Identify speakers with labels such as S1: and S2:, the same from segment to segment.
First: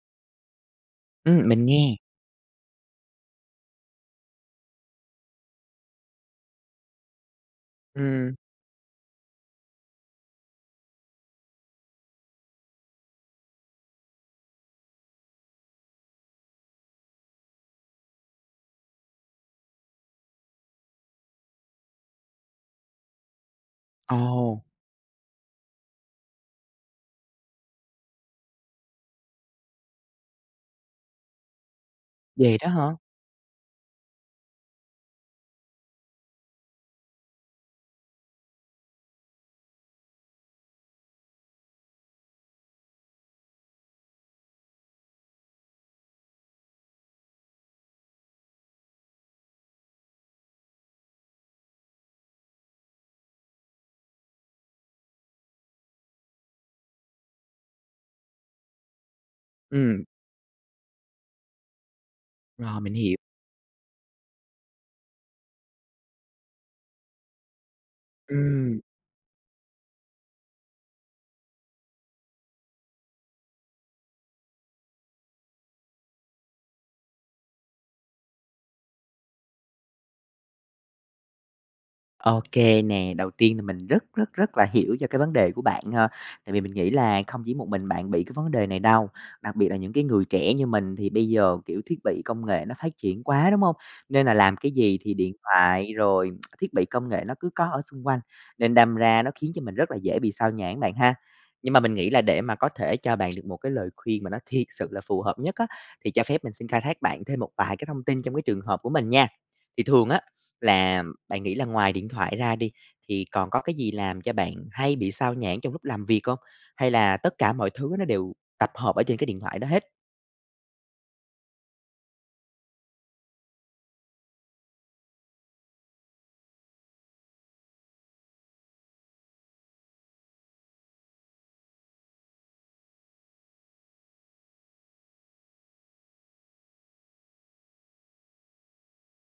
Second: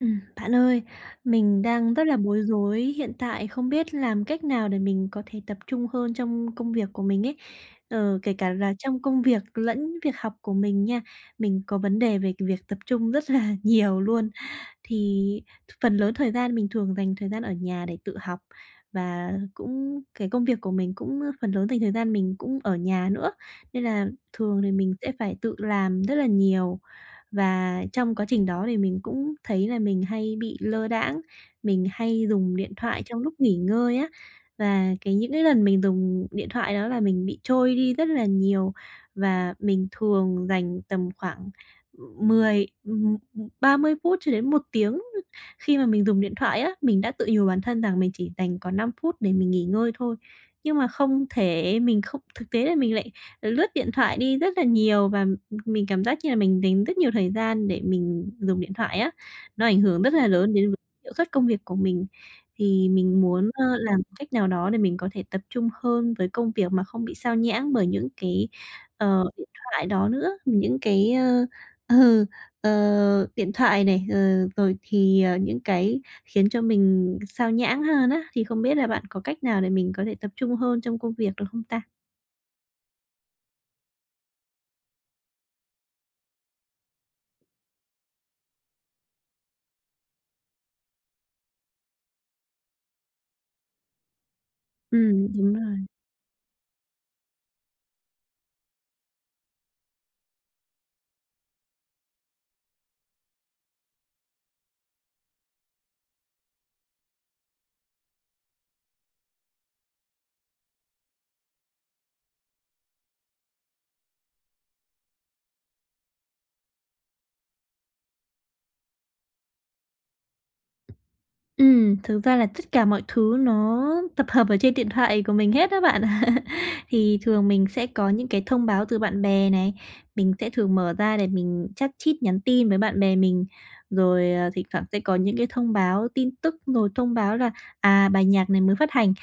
S1: Ừm, bạn ơi,
S2: Ừm,
S1: mình
S2: mình
S1: đang
S2: nghe.
S1: rất là bối rối, hiện tại không biết làm cách nào để mình có thể tập trung hơn trong công việc của mình ấy. Ờ, kể
S2: Ừm.
S1: cả là trong công việc lẫn việc học của mình nha, mình có vấn đề về việc tập trung rất là nhiều luôn. Thì phần lớn thời gian mình thường dành thời gian ở nhà để tự học. Và cũng cái công việc của mình cũng, ơ, phần lớn dành thời gian mình cũng ở nhà nữa, nên là thường
S2: Ồ.
S1: thì mình sẽ phải tự làm rất là nhiều. Và trong quá trình đó thì mình cũng thấy là mình hay bị lơ đãng, mình hay dùng
S2: Vậy đó
S1: điện
S2: hả?
S1: thoại trong lúc nghỉ ngơi á. Và cái những cái lần mình dùng điện thoại đó là mình bị trôi đi rất là nhiều, và mình thường dành tầm khoảng, ưm, mười ừm, ừm, 30 phút cho đến 1 tiếng khi mà mình dùng điện thoại á. Mình đã tự nhủ bản thân rằng mình chỉ dành còn 5 phút để mình nghỉ ngơi thôi, nhưng mà không thể mình không thực tế là mình lại lướt điện thoại đi rất là nhiều, và, ừm, mình cảm giác như là mình dành rất nhiều thời gian để mình dùng điện thoại á. Nó ảnh hưởng
S2: Ừm.
S1: rất là lớn đến v hiệu suất công việc của mình.
S2: Rồi,
S1: Thì
S2: mình hiểu.
S1: mình muốn, ơ, làm một cách nào đó để mình có thể tập trung hơn với công việc mà không bị xao nhãng bởi những cái,
S2: Ừm.
S1: ờ, điện thoại đó nữa. Những cái, ơ, ờ, ờ, điện thoại này, ờ, rồi thì, ờ, những cái khiến cho mình xao nhãng hơn á, thì không biết là bạn có cách nào để mình có thể tập trung hơn trong công việc được không ta?
S2: Ô kê nè, đầu tiên là mình rất, rất, rất là hiểu cho cái vấn đề của bạn ha. Tại vì mình nghĩ là không chỉ một mình bạn bị cái vấn đề này đâu, đặc biệt là những cái người trẻ như mình, thì bây giờ, kiểu, thiết bị công nghệ nó phát triển quá, đúng hông? Nên là làm cái gì thì
S1: Ừm,
S2: điện
S1: đúng rồi.
S2: thoại rồi thiết bị công nghệ nó cứ có ở xung quanh, nên đâm ra nó khiến cho mình rất là dễ bị xao nhãng bạn ha. Nhưng mà mình nghĩ là để mà có thể cho bạn được một cái lời khuyên mà nó thiệt sự là phù hợp nhất á, thì cho phép mình xin khai thác bạn thêm một vài cái thông tin trong cái trường hợp của mình nha. Thì thường á, là bạn nghĩ là ngoài điện thoại ra đi, thì còn có cái gì làm cho bạn hay bị xao nhãng trong lúc làm việc hông? Hay là tất cả mọi thứ nó đều tập hợp ở trên cái điện thoại đó hết?
S1: Ừm, thực ra là tất cả mọi thứ nó tập hợp ở trên điện thoại của mình hết á bạn. Thì thường mình sẽ có những cái thông báo từ bạn bè này, mình sẽ thường mở ra để mình chat chít, nhắn tin với bạn bè mình. Rồi, ờ, thỉnh thoảng sẽ có những cái thông báo, tin tức, rồi thông báo là, à, bài nhạc này mới phát hành,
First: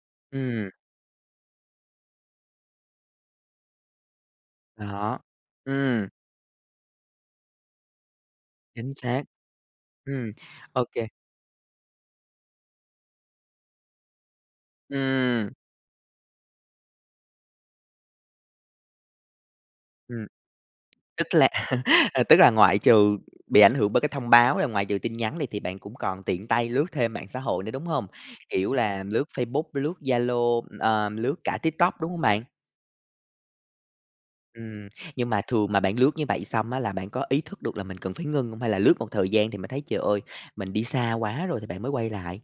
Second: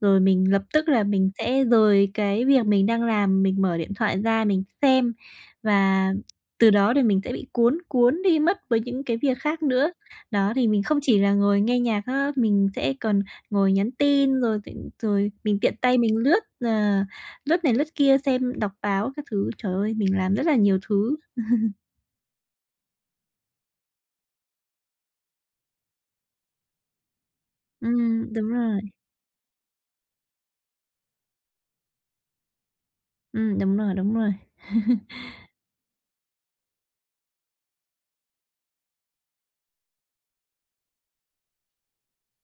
S1: rồi mình lập
S2: Ừm.
S1: tức là mình sẽ rời cái việc mình đang làm, mình mở điện thoại ra mình xem,
S2: Đó. Ừm.
S1: và từ đó thì mình sẽ bị cuốn cuốn đi mất với
S2: Chính
S1: những cái
S2: xác.
S1: việc khác nữa.
S2: Ừm,
S1: Đó, thì mình
S2: ô
S1: không
S2: kê.
S1: chỉ là ngồi nghe nhạc ha, mình sẽ còn ngồi nhắn tin, rồi thị rồi
S2: Ừm.
S1: mình tiện tay mình lướt, ờ, lướt này lướt kia, xem đọc báo các thứ. Trời ơi, mình
S2: Ừm.
S1: làm rất là nhiều thứ.
S2: Tức là ờ, tức là, ngoại trừ bị ảnh hưởng bởi cái thông báo, là ngoại trừ tin nhắn này, thì bạn cũng còn tiện tay lướt thêm mạng xã hội nữa, đúng hông?
S1: Ừm, đúng
S2: Kiểu
S1: rồi.
S2: là lướt Facebook, lướt Zalo, ừm, ờ, lướt cả TikTok, đúng hông bạn?
S1: Ừm, đúng rồi, đúng rồi.
S2: Ừm, nhưng mà thường mà bạn lướt như vậy xong á là bạn có ý thức được là mình cần phải ngưng hông? Hay là lướt một thời gian thì mình thấy "Trời ơi, mình đi xa quá rồi" thì bạn mới quay lại?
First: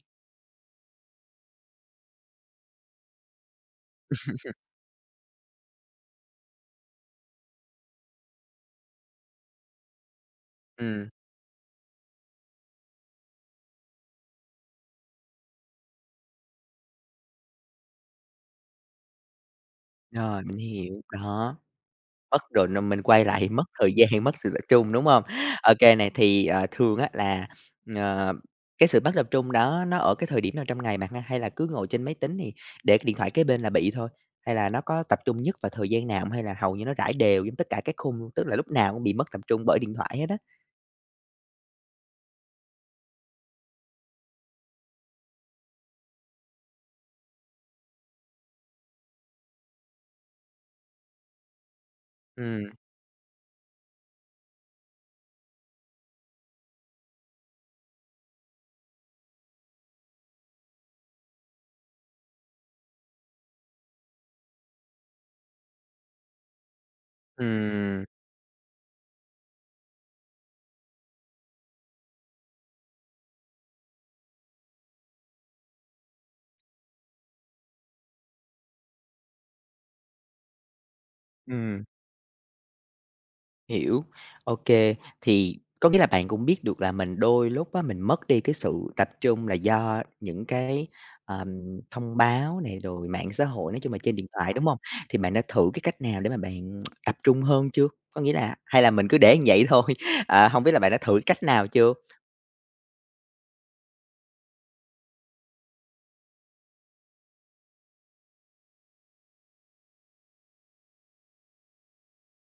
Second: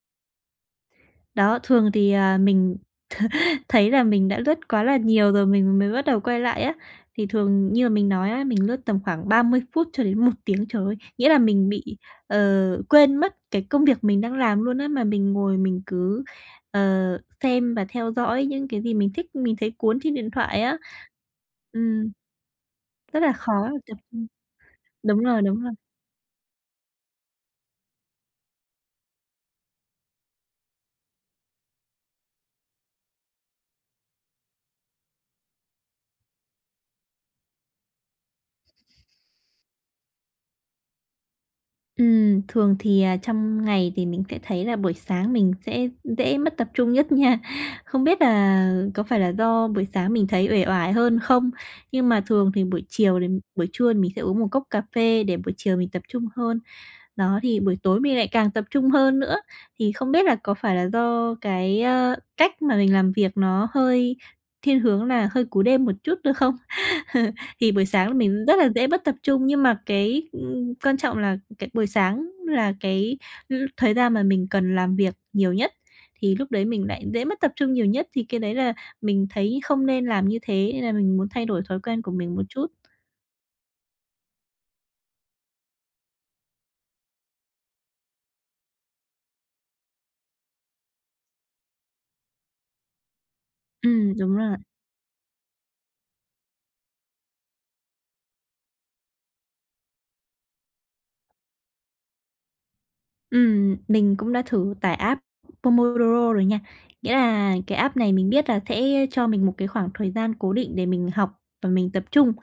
S1: Đó, thường thì, ờ, mình thấy là mình đã lướt quá là nhiều rồi mình mới bắt đầu quay lại á. Thì thường như là mình nói ấy, mình lướt tầm khoảng 30 phút cho đến 1 tiếng, trời ơi,
S2: Ừm.
S1: nghĩa là mình bị, ờ, quên mất cái công việc mình đang làm luôn á, mà mình ngồi mình cứ, ờ, xem và theo dõi những cái gì mình thích, mình thấy cuốn trên điện
S2: Rồi, mình
S1: thoại á.
S2: hiểu. Đó,
S1: Ừm.
S2: mất rồi, nên mình
S1: Rất
S2: quay
S1: là
S2: lại thì
S1: khó
S2: mất thời
S1: tập
S2: gian,
S1: trung.
S2: mất sự tập trung, đúng
S1: Đúng
S2: hông?
S1: rồi, đúng rồi.
S2: OK này, thì, ờ, thường á, là, ờ, cái sự mất tập trung đó nó ở cái thời điểm nào trong ngày bạn ha? Hay là cứ ngồi trên máy tính thì để cái điện thoại kế bên là bị thôi? Hay là nó có tập trung nhất vào thời gian nào hông? Hay là hầu như nó rải đều giống tất cả các khung luôn? Tức là lúc nào cũng bị mất tập trung bởi điện thoại hết á.
S1: Ừm, thường thì, à, trong ngày thì mình sẽ thấy là buổi sáng mình sẽ dễ mất tập trung nhất nha. Không biết là có phải là do buổi sáng mình thấy uể oải hơn không? Nhưng mà thường thì
S2: Ừm.
S1: buổi chiều thì buổi trưa thì mình sẽ uống một cốc cà phê để buổi chiều mình tập trung hơn. Đó, thì buổi tối mình lại càng tập trung hơn nữa. Thì không biết là có phải là do cái, ơ, cách mà mình làm việc nó hơi thiên hướng là hơi cú đêm một chút nữa không? Thì buổi
S2: Ừm.
S1: sáng là mình rất là dễ mất tập trung. Nhưng mà cái, ừm, quan trọng là, cái, buổi sáng là cái, ừm, thời gian mà mình cần làm việc nhiều nhất, thì lúc đấy mình lại dễ mất tập trung nhiều nhất. Thì cái đấy là mình thấy không nên làm như thế, nên là mình muốn thay đổi thói
S2: Ừm.
S1: quen của mình một chút.
S2: Hiểu, ô kê. Thì, có nghĩa là bạn cũng biết được là mình đôi lúc á, mình mất đi cái sự tập trung là do những cái, ờm, thông báo này, rồi mạng xã hội nói chung là
S1: Ừm,
S2: trên điện
S1: đúng
S2: thoại,
S1: rồi.
S2: đúng hông? Thì bạn đã thử cái cách nào để mà bạn tập trung hơn chưa? Có nghĩa là hay là mình cứ để như vậy thôi? Ờ, hông biết là bạn đã thử cách nào chưa?
S1: Ừm, mình cũng đã thử tải app Pomodoro rồi nha. Nghĩa là cái app này mình biết là sẽ cho mình một cái khoảng thời gian cố định để mình học và mình tập trung,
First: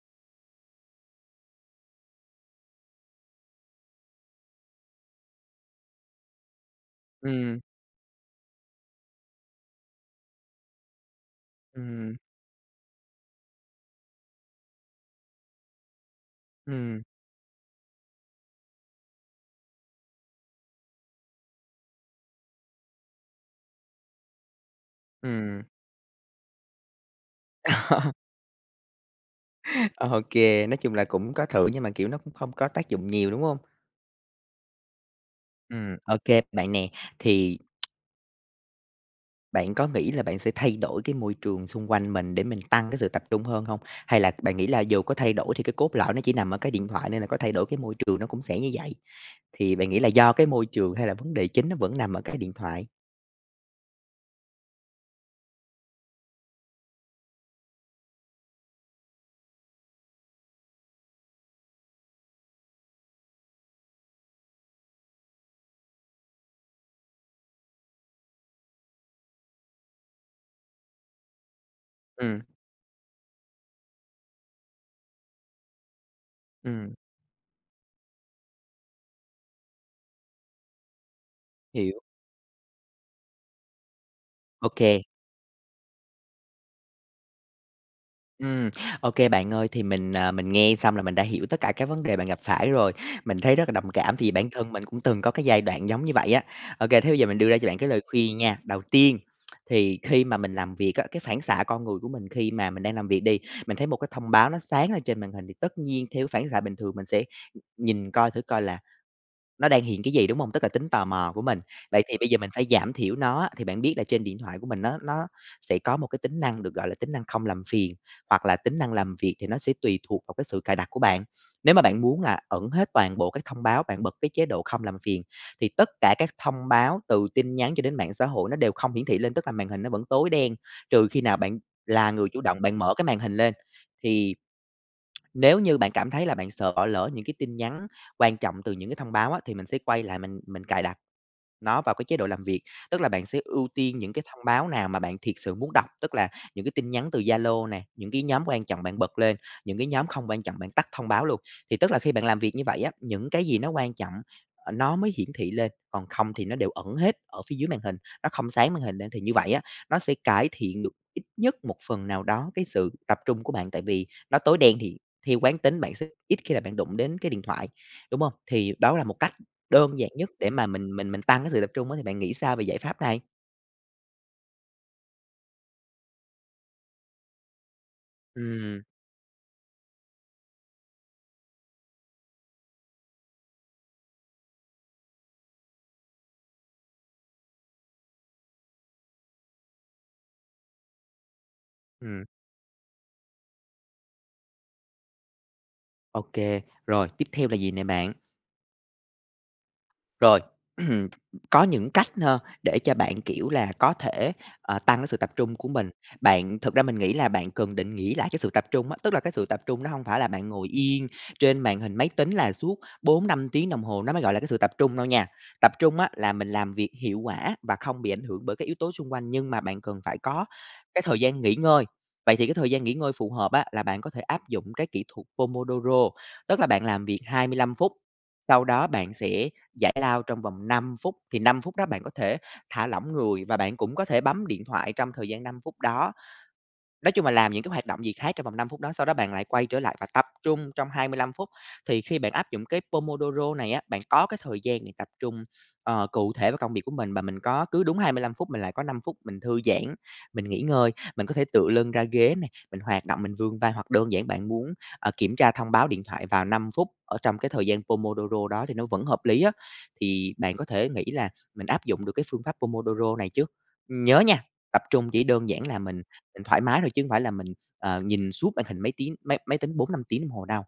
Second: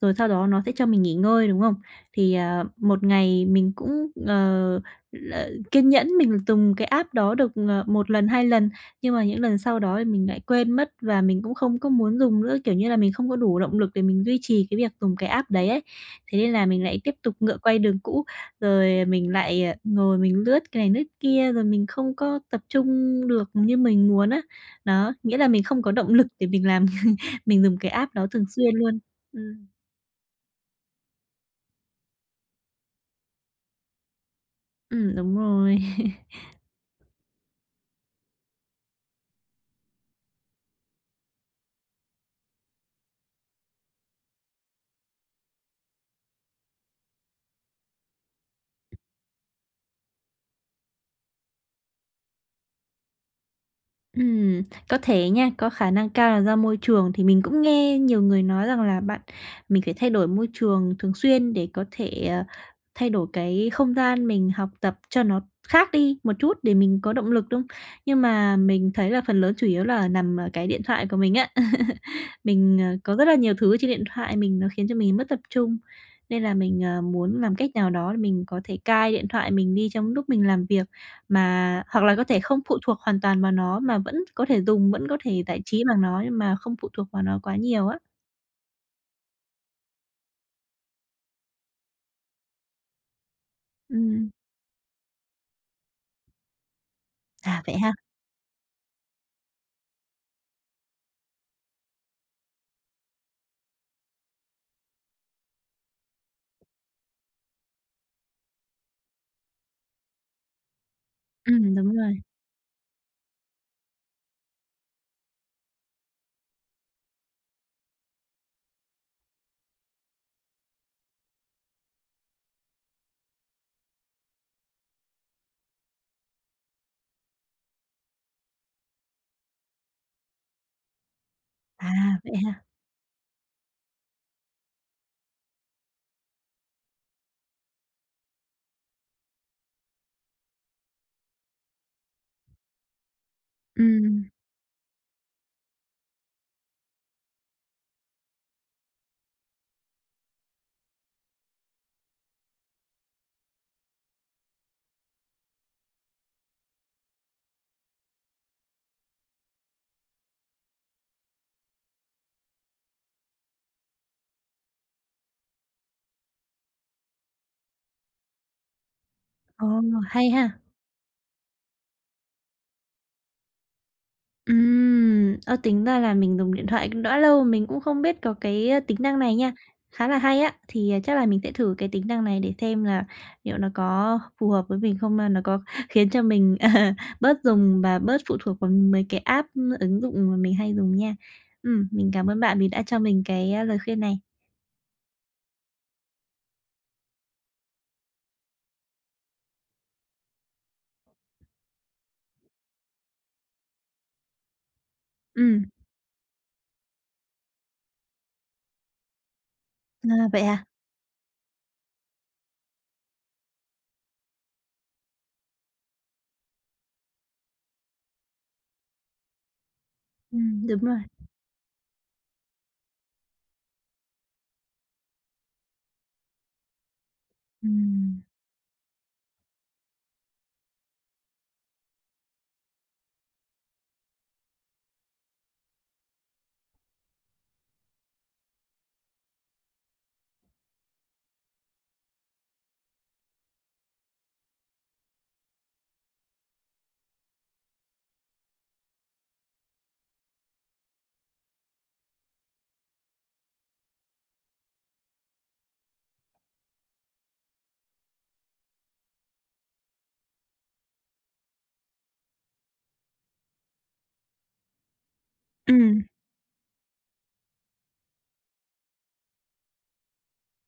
S1: rồi sau đó nó sẽ cho mình nghỉ ngơi, đúng không? Thì, ờ, một ngày mình cũng, ờ, là kiên nhẫn mình dùng cái app đó được,
S2: Ừm.
S1: ờ, 1 lần, 2 lần, nhưng mà những lần sau đó thì mình lại quên mất và mình cũng không có
S2: Ừm.
S1: muốn dùng nữa. Kiểu như là, mình không có đủ động lực để mình duy trì cái việc dùng cái app đấy ấy. Thế nên là mình lại
S2: Ừm.
S1: tiếp tục ngựa quay đường cũ. Rồi mình lại, ờ, ngồi mình lướt cái này lướt kia, rồi mình không có tập trung được như mình muốn á. Đó, nghĩa là
S2: Ừm.
S1: mình không có động lực để mình làm mình dùng cái app đó thường xuyên luôn. Ừm.
S2: Ô kê, nói chung là cũng có thử, nhưng mà, kiểu, nó cũng không có tác dụng nhiều, đúng hông?
S1: Ừm, đúng rồi.
S2: Ừm, ô kê bạn nè, thì Bạn có nghĩ là bạn sẽ thay đổi cái môi trường xung quanh mình để mình tăng cái sự tập trung hơn hông? Hay là bạn nghĩ là dù có thay đổi thì cái cốt lõi nó chỉ nằm ở cái điện thoại, nên là có thay đổi cái môi trường nó cũng sẽ như vậy? Thì bạn nghĩ là do cái môi trường, hay là vấn đề chính nó vẫn nằm ở cái điện thoại?
S1: Ừm, có thể nha. Có khả năng cao là do môi trường, thì mình cũng nghe nhiều người nói rằng là bạn mình phải thay đổi môi trường thường xuyên để có thể, ờ, thay đổi cái không gian mình học tập cho nó khác đi một chút để mình có động lực. Đúng, nhưng mà mình thấy là phần lớn chủ yếu là nằm ở cái điện thoại của mình á.
S2: Ừm.
S1: Mình, ờ, có rất là nhiều thứ ở trên điện thoại mình nó khiến cho mình mất tập trung. Nên là mình,
S2: Ừm.
S1: ờ, muốn làm cách nào đó để mình có thể cai điện thoại mình đi trong lúc mình làm việc. Mà
S2: Hiểu.
S1: hoặc là có thể không phụ thuộc hoàn toàn vào nó, mà vẫn có thể
S2: Ô
S1: dùng,
S2: kê.
S1: vẫn có thể giải trí bằng nó, nhưng mà không phụ thuộc vào nó quá nhiều á.
S2: Ừm, OK bạn ơi. Thì mình, ờ, mình nghe xong là mình đã hiểu tất cả cái vấn đề bạn gặp phải rồi. Mình thấy rất là đồng cảm, thì
S1: Ừm.
S2: bản thân mình cũng từng có cái giai đoạn giống như vậy á. OK, thế bây giờ mình đưa ra
S1: À,
S2: cho
S1: vậy
S2: bạn cái
S1: ha.
S2: lời khuyên nha. Đầu tiên thì khi mà mình làm việc á, cái phản xạ con người của mình khi mà mình đang làm việc đi, mình thấy một cái thông báo nó sáng lên trên màn hình, thì tất nhiên theo cái phản xạ bình thường mình sẽ, ừm, nhìn coi thử coi là nó đang hiện cái gì, đúng hông? Tức là tính tò mò của mình.
S1: Ừm, đúng
S2: Vậy thì
S1: rồi.
S2: bây giờ mình phải giảm thiểu nó á. Thì bạn biết là trên điện thoại của mình nó nó sẽ có một cái tính năng được gọi là tính năng không làm phiền, hoặc là tính năng làm việc, thì nó sẽ tùy thuộc vào cái sự cài đặt của bạn. Nếu mà bạn muốn là ẩn hết toàn bộ các thông báo, bạn bật cái chế độ không làm phiền, thì tất cả các thông báo từ tin nhắn cho đến mạng xã hội nó đều không hiển thị lên. Tức là màn hình nó vẫn tối đen, trừ khi nào bạn
S1: À,
S2: là người
S1: vậy
S2: chủ động
S1: ha.
S2: bạn mở cái màn hình lên, thì nếu như bạn cảm thấy là bạn sợ bỏ lỡ những cái tin nhắn quan trọng từ những cái thông báo á, thì mình sẽ quay lại mình mình cài đặt nó vào cái chế độ làm việc. Tức là bạn sẽ ưu tiên những cái
S1: Ừm.
S2: thông báo nào mà bạn thiệt sự muốn đọc. Tức là những cái tin nhắn từ Zalo nè, những cái nhóm quan trọng bạn bật lên, những cái nhóm không quan trọng bạn tắt thông báo luôn. Thì tức là khi bạn làm việc như vậy á, những cái gì nó quan trọng, ơ, nó mới hiển thị lên, còn không thì nó đều ẩn hết ở phía dưới màn hình, nó không sáng màn hình lên. Thì như vậy á, nó sẽ cải thiện được ít nhất một phần nào đó cái sự tập trung của bạn. Tại vì nó tối đen thì theo quán tính bạn sẽ ít khi là bạn đụng đến cái điện thoại, đúng hông? Thì đó là một cách
S1: Ồ,
S2: đơn giản nhất
S1: hay
S2: để
S1: ha!
S2: mà mình mình mình tăng cái sự tập trung á, thì bạn nghĩ sao về giải pháp này?
S1: Ừm. Ơ, tính ra là mình dùng điện thoại cũng đã lâu mà mình cũng không biết có cái, ơ,
S2: Ừm.
S1: tính năng này nha, khá là hay á. Thì, ờ, chắc là mình sẽ thử cái tính năng này để xem là liệu nó có phù hợp với mình không, hay nó có khiến cho mình, ờ, bớt dùng và bớt phụ thuộc vào mấy cái app, ứng dụng mà mình hay dùng nha. Ừm, mình
S2: Ừm.
S1: cảm ơn bạn vì đã cho mình cái, ơ, lời khuyên này.
S2: Ô kê. Rồi tiếp theo là gì nè bạn? Rồi. Có những cách ha, để cho bạn, kiểu là, có thể, ờ, tăng cái sự tập trung của
S1: Ừm.
S2: mình. Bạn thực ra mình nghĩ là bạn cần định nghĩa lại cái sự tập trung á, tức là cái sự tập trung nó hông
S1: À,
S2: phải là
S1: vậy
S2: bạn
S1: à?
S2: ngồi yên trên màn hình máy tính là suốt 4-5 tiếng đồng hồ nó mới gọi là cái sự tập trung đâu nha. Tập trung á là mình làm việc hiệu quả và không bị ảnh hưởng bởi các yếu tố xung quanh, nhưng mà bạn cần phải có
S1: Ừm, đúng rồi.
S2: cái thời gian nghỉ ngơi. Vậy thì cái thời gian nghỉ ngơi phù hợp á, là bạn có thể áp dụng cái kỹ thuật Pomodoro, tức là bạn làm việc 25 phút,
S1: Ừm.
S2: sau đó bạn sẽ giải lao trong vòng 5 phút. Thì 5 phút đó bạn có thể thả lỏng người, và bạn cũng có thể bấm điện thoại trong thời gian 5 phút đó. Nói chung là làm những cái hoạt động gì khác trong vòng 5 phút đó, sau đó bạn lại quay trở lại và tập trung trong 25 phút. Thì khi bạn áp dụng cái Pomodoro này á, bạn có cái thời gian này tập trung, ờ, cụ thể vào công việc của mình, và mình có cứ đúng 25 phút mình lại có 5 phút mình thư giãn, mình nghỉ ngơi. Mình có thể tựa lưng ra ghế nè, mình hoạt động, mình vươn vai, hoặc đơn giản bạn muốn, ờ, kiểm tra thông báo điện thoại vào 5 phút ở trong cái thời gian Pomodoro đó thì nó vẫn hợp lý á. Thì bạn có thể nghĩ là mình áp dụng được cái phương pháp Pomodoro này chứ? Ừm, nhớ nha, tập trung chỉ đơn giản là mình
S1: Ừm.
S2: mình thoải mái thôi, chứ hông phải là mình, ờ, nhìn suốt màn hình máy tiếng máy máy tính 4-5 tiếng đồng hồ đâu.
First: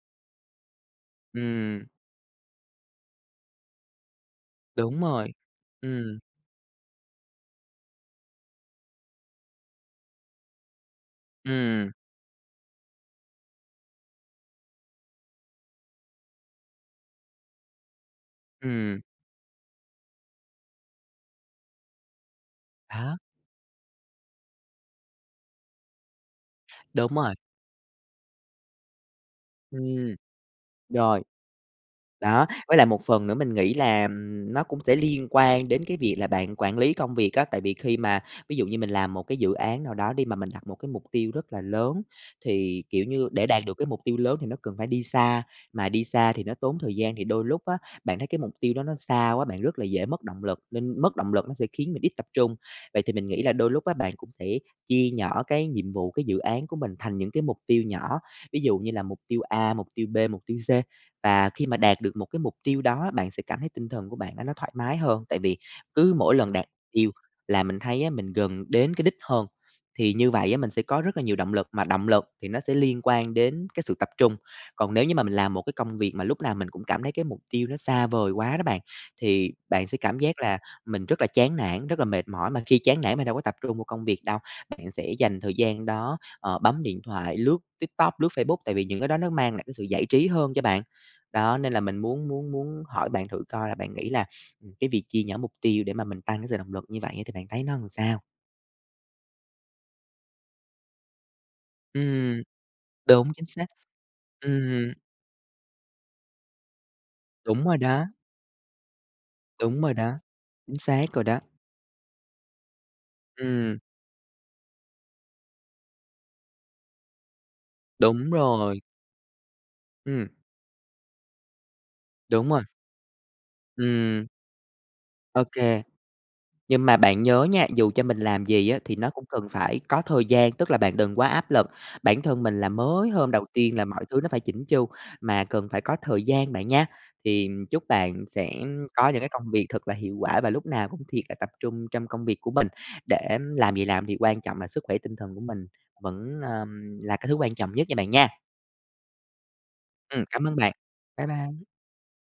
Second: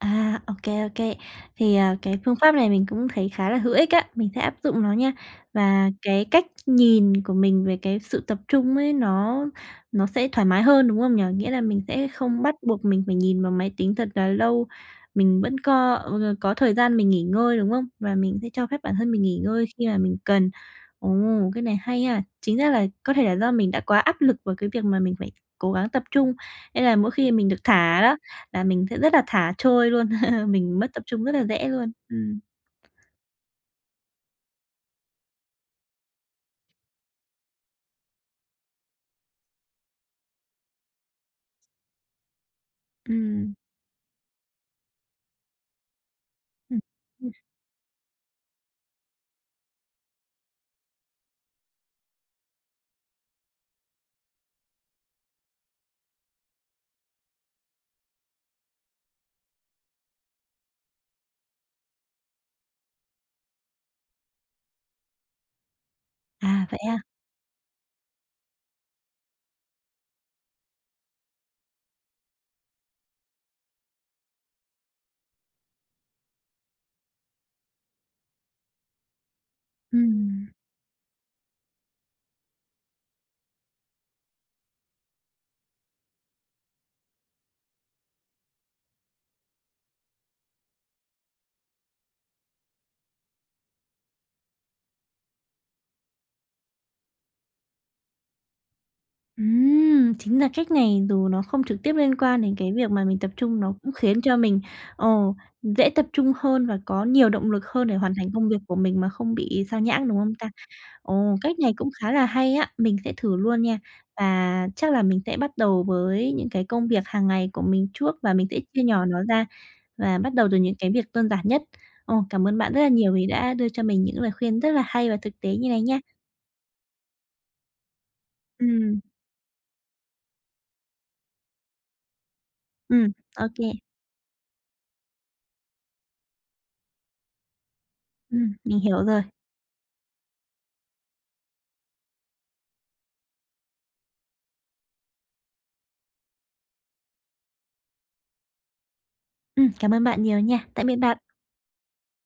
S1: À, ô kê, ô kê. Thì,
S2: Ừm.
S1: ờ, cái phương pháp này mình cũng thấy khá là hữu ích á, mình sẽ áp dụng nó
S2: Đúng
S1: nha.
S2: rồi.
S1: Và
S2: Ừm.
S1: cái cách nhìn của mình về cái sự tập trung ấy, nó nó sẽ thoải mái hơn, đúng không nhỉ? Nghĩa là mình
S2: Ừm.
S1: sẽ không bắt buộc mình phải nhìn vào máy tính thật là lâu, mình vẫn có, ừ, ờ, có thời gian mình nghỉ ngơi, đúng không? Và mình sẽ cho phép bản
S2: Ừm.
S1: thân mình nghỉ ngơi khi mà mình cần. Ồ, cái này hay ha! Chính ra là có
S2: Đó.
S1: thể là do mình đã quá áp lực vào cái việc mà mình phải cố gắng tập trung, nên là mỗi
S2: Đúng
S1: khi
S2: rồi.
S1: mình được thả đó, là mình sẽ rất là thả trôi luôn,
S2: Ừm,
S1: mình mất tập
S2: rồi.
S1: trung rất là dễ luôn, ừm.
S2: Đó, với lại một phần nữa mình nghĩ là, ừm, nó cũng sẽ liên quan đến cái việc là bạn quản lý công việc á. Tại vì khi mà ví dụ như mình làm một cái dự án nào đó đi, mà mình đặt một cái mục tiêu rất là lớn, thì, kiểu như, để
S1: Ừm.
S2: đạt được cái mục tiêu lớn thì nó cần phải đi xa. Mà đi xa thì nó tốn
S1: Ừm,
S2: thời gian, thì
S1: ừm.
S2: đôi lúc á, bạn thấy cái mục tiêu đó nó xa quá, bạn rất là dễ mất động lực, nên mất động lực nó sẽ khiến mình ít tập trung. Vậy thì mình nghĩ là đôi lúc á, bạn cũng sẽ chia nhỏ cái nhiệm vụ, cái dự án của mình thành những cái mục tiêu nhỏ, ví dụ như là mục tiêu A, mục tiêu B, mục tiêu C. Và khi mà đạt được một cái mục tiêu đó, bạn sẽ cảm thấy tinh thần của bạn á, nó thoải mái hơn. Tại vì cứ mỗi lần đạt
S1: À, vậy à?
S2: tiêu là mình thấy á, mình gần đến cái đích hơn, thì như vậy á, mình sẽ có rất là nhiều động lực, mà động lực thì nó sẽ liên quan đến cái sự tập trung. Còn nếu như mà mình làm một cái công việc mà lúc nào mình cũng cảm thấy cái mục tiêu nó xa vời quá đó bạn, thì bạn sẽ cảm giác
S1: Ừm.
S2: là mình rất là chán nản, rất là mệt mỏi. Mà khi chán nản mình đâu có tập trung vào công việc đâu, bạn sẽ dành thời gian đó, ờ, bấm điện thoại, lướt TikTok, lướt Facebook. Tại vì những cái đó nó mang lại cái sự giải trí hơn cho bạn. Đó, nên là mình muốn muốn muốn hỏi bạn thử coi là bạn nghĩ là, ừm, cái việc chia nhỏ mục tiêu để mà mình tăng cái sự động lực như vậy thì bạn thấy nó làm sao?
S1: Ừm, chính ra cách này dù nó không trực tiếp liên quan
S2: Ừm.
S1: đến cái việc mà mình tập
S2: Đúng, chính
S1: trung,
S2: xác.
S1: nó cũng khiến cho mình,
S2: Ừm.
S1: ờ, dễ tập trung hơn và có nhiều động
S2: Đúng
S1: lực
S2: rồi
S1: hơn để
S2: đó.
S1: hoàn thành công việc của mình mà không bị
S2: Đúng
S1: xao
S2: rồi
S1: nhãng,
S2: đó.
S1: đúng không ta?
S2: Chính xác rồi
S1: Ồ,
S2: đó.
S1: cách này cũng khá là hay á, mình sẽ thử luôn
S2: Ừm.
S1: nha. Và chắc là mình sẽ bắt đầu với những cái công việc hàng ngày của mình trước,
S2: Đúng
S1: và mình sẽ
S2: rồi!
S1: chia nhỏ nó ra và
S2: Ừm.
S1: bắt đầu từ những cái việc đơn giản nhất. Ồ, cảm
S2: Đúng
S1: ơn
S2: rồi.
S1: bạn rất là nhiều vì đã đưa cho mình những
S2: Ừm.
S1: lời khuyên rất là hay và thực
S2: Ô
S1: tế như
S2: kê.
S1: này nha.
S2: Nhưng mà bạn nhớ nha, dù cho mình làm gì á thì
S1: Ừm.
S2: nó cũng cần phải có thời gian, tức là bạn đừng quá áp lực bản thân mình là
S1: Ừm,
S2: mới hôm đầu
S1: ô kê.
S2: tiên là mọi thứ nó phải chỉn chu, mà cần phải có thời gian bạn nha. Thì chúc bạn sẽ
S1: Ừm, mình hiểu
S2: có những
S1: rồi.
S2: cái công việc thật là hiệu quả và lúc nào cũng thiệt là tập trung trong công việc của mình, để làm gì làm thì quan trọng là sức khỏe tinh thần của mình vẫn, ờm, là cái thứ quan trọng nhất nha bạn nha.
S1: Ừm, cảm ơn bạn
S2: Ừm,
S1: nhiều
S2: cảm ơn
S1: nha.
S2: bạn.
S1: Tạm biệt bạn!
S2: Bye bye!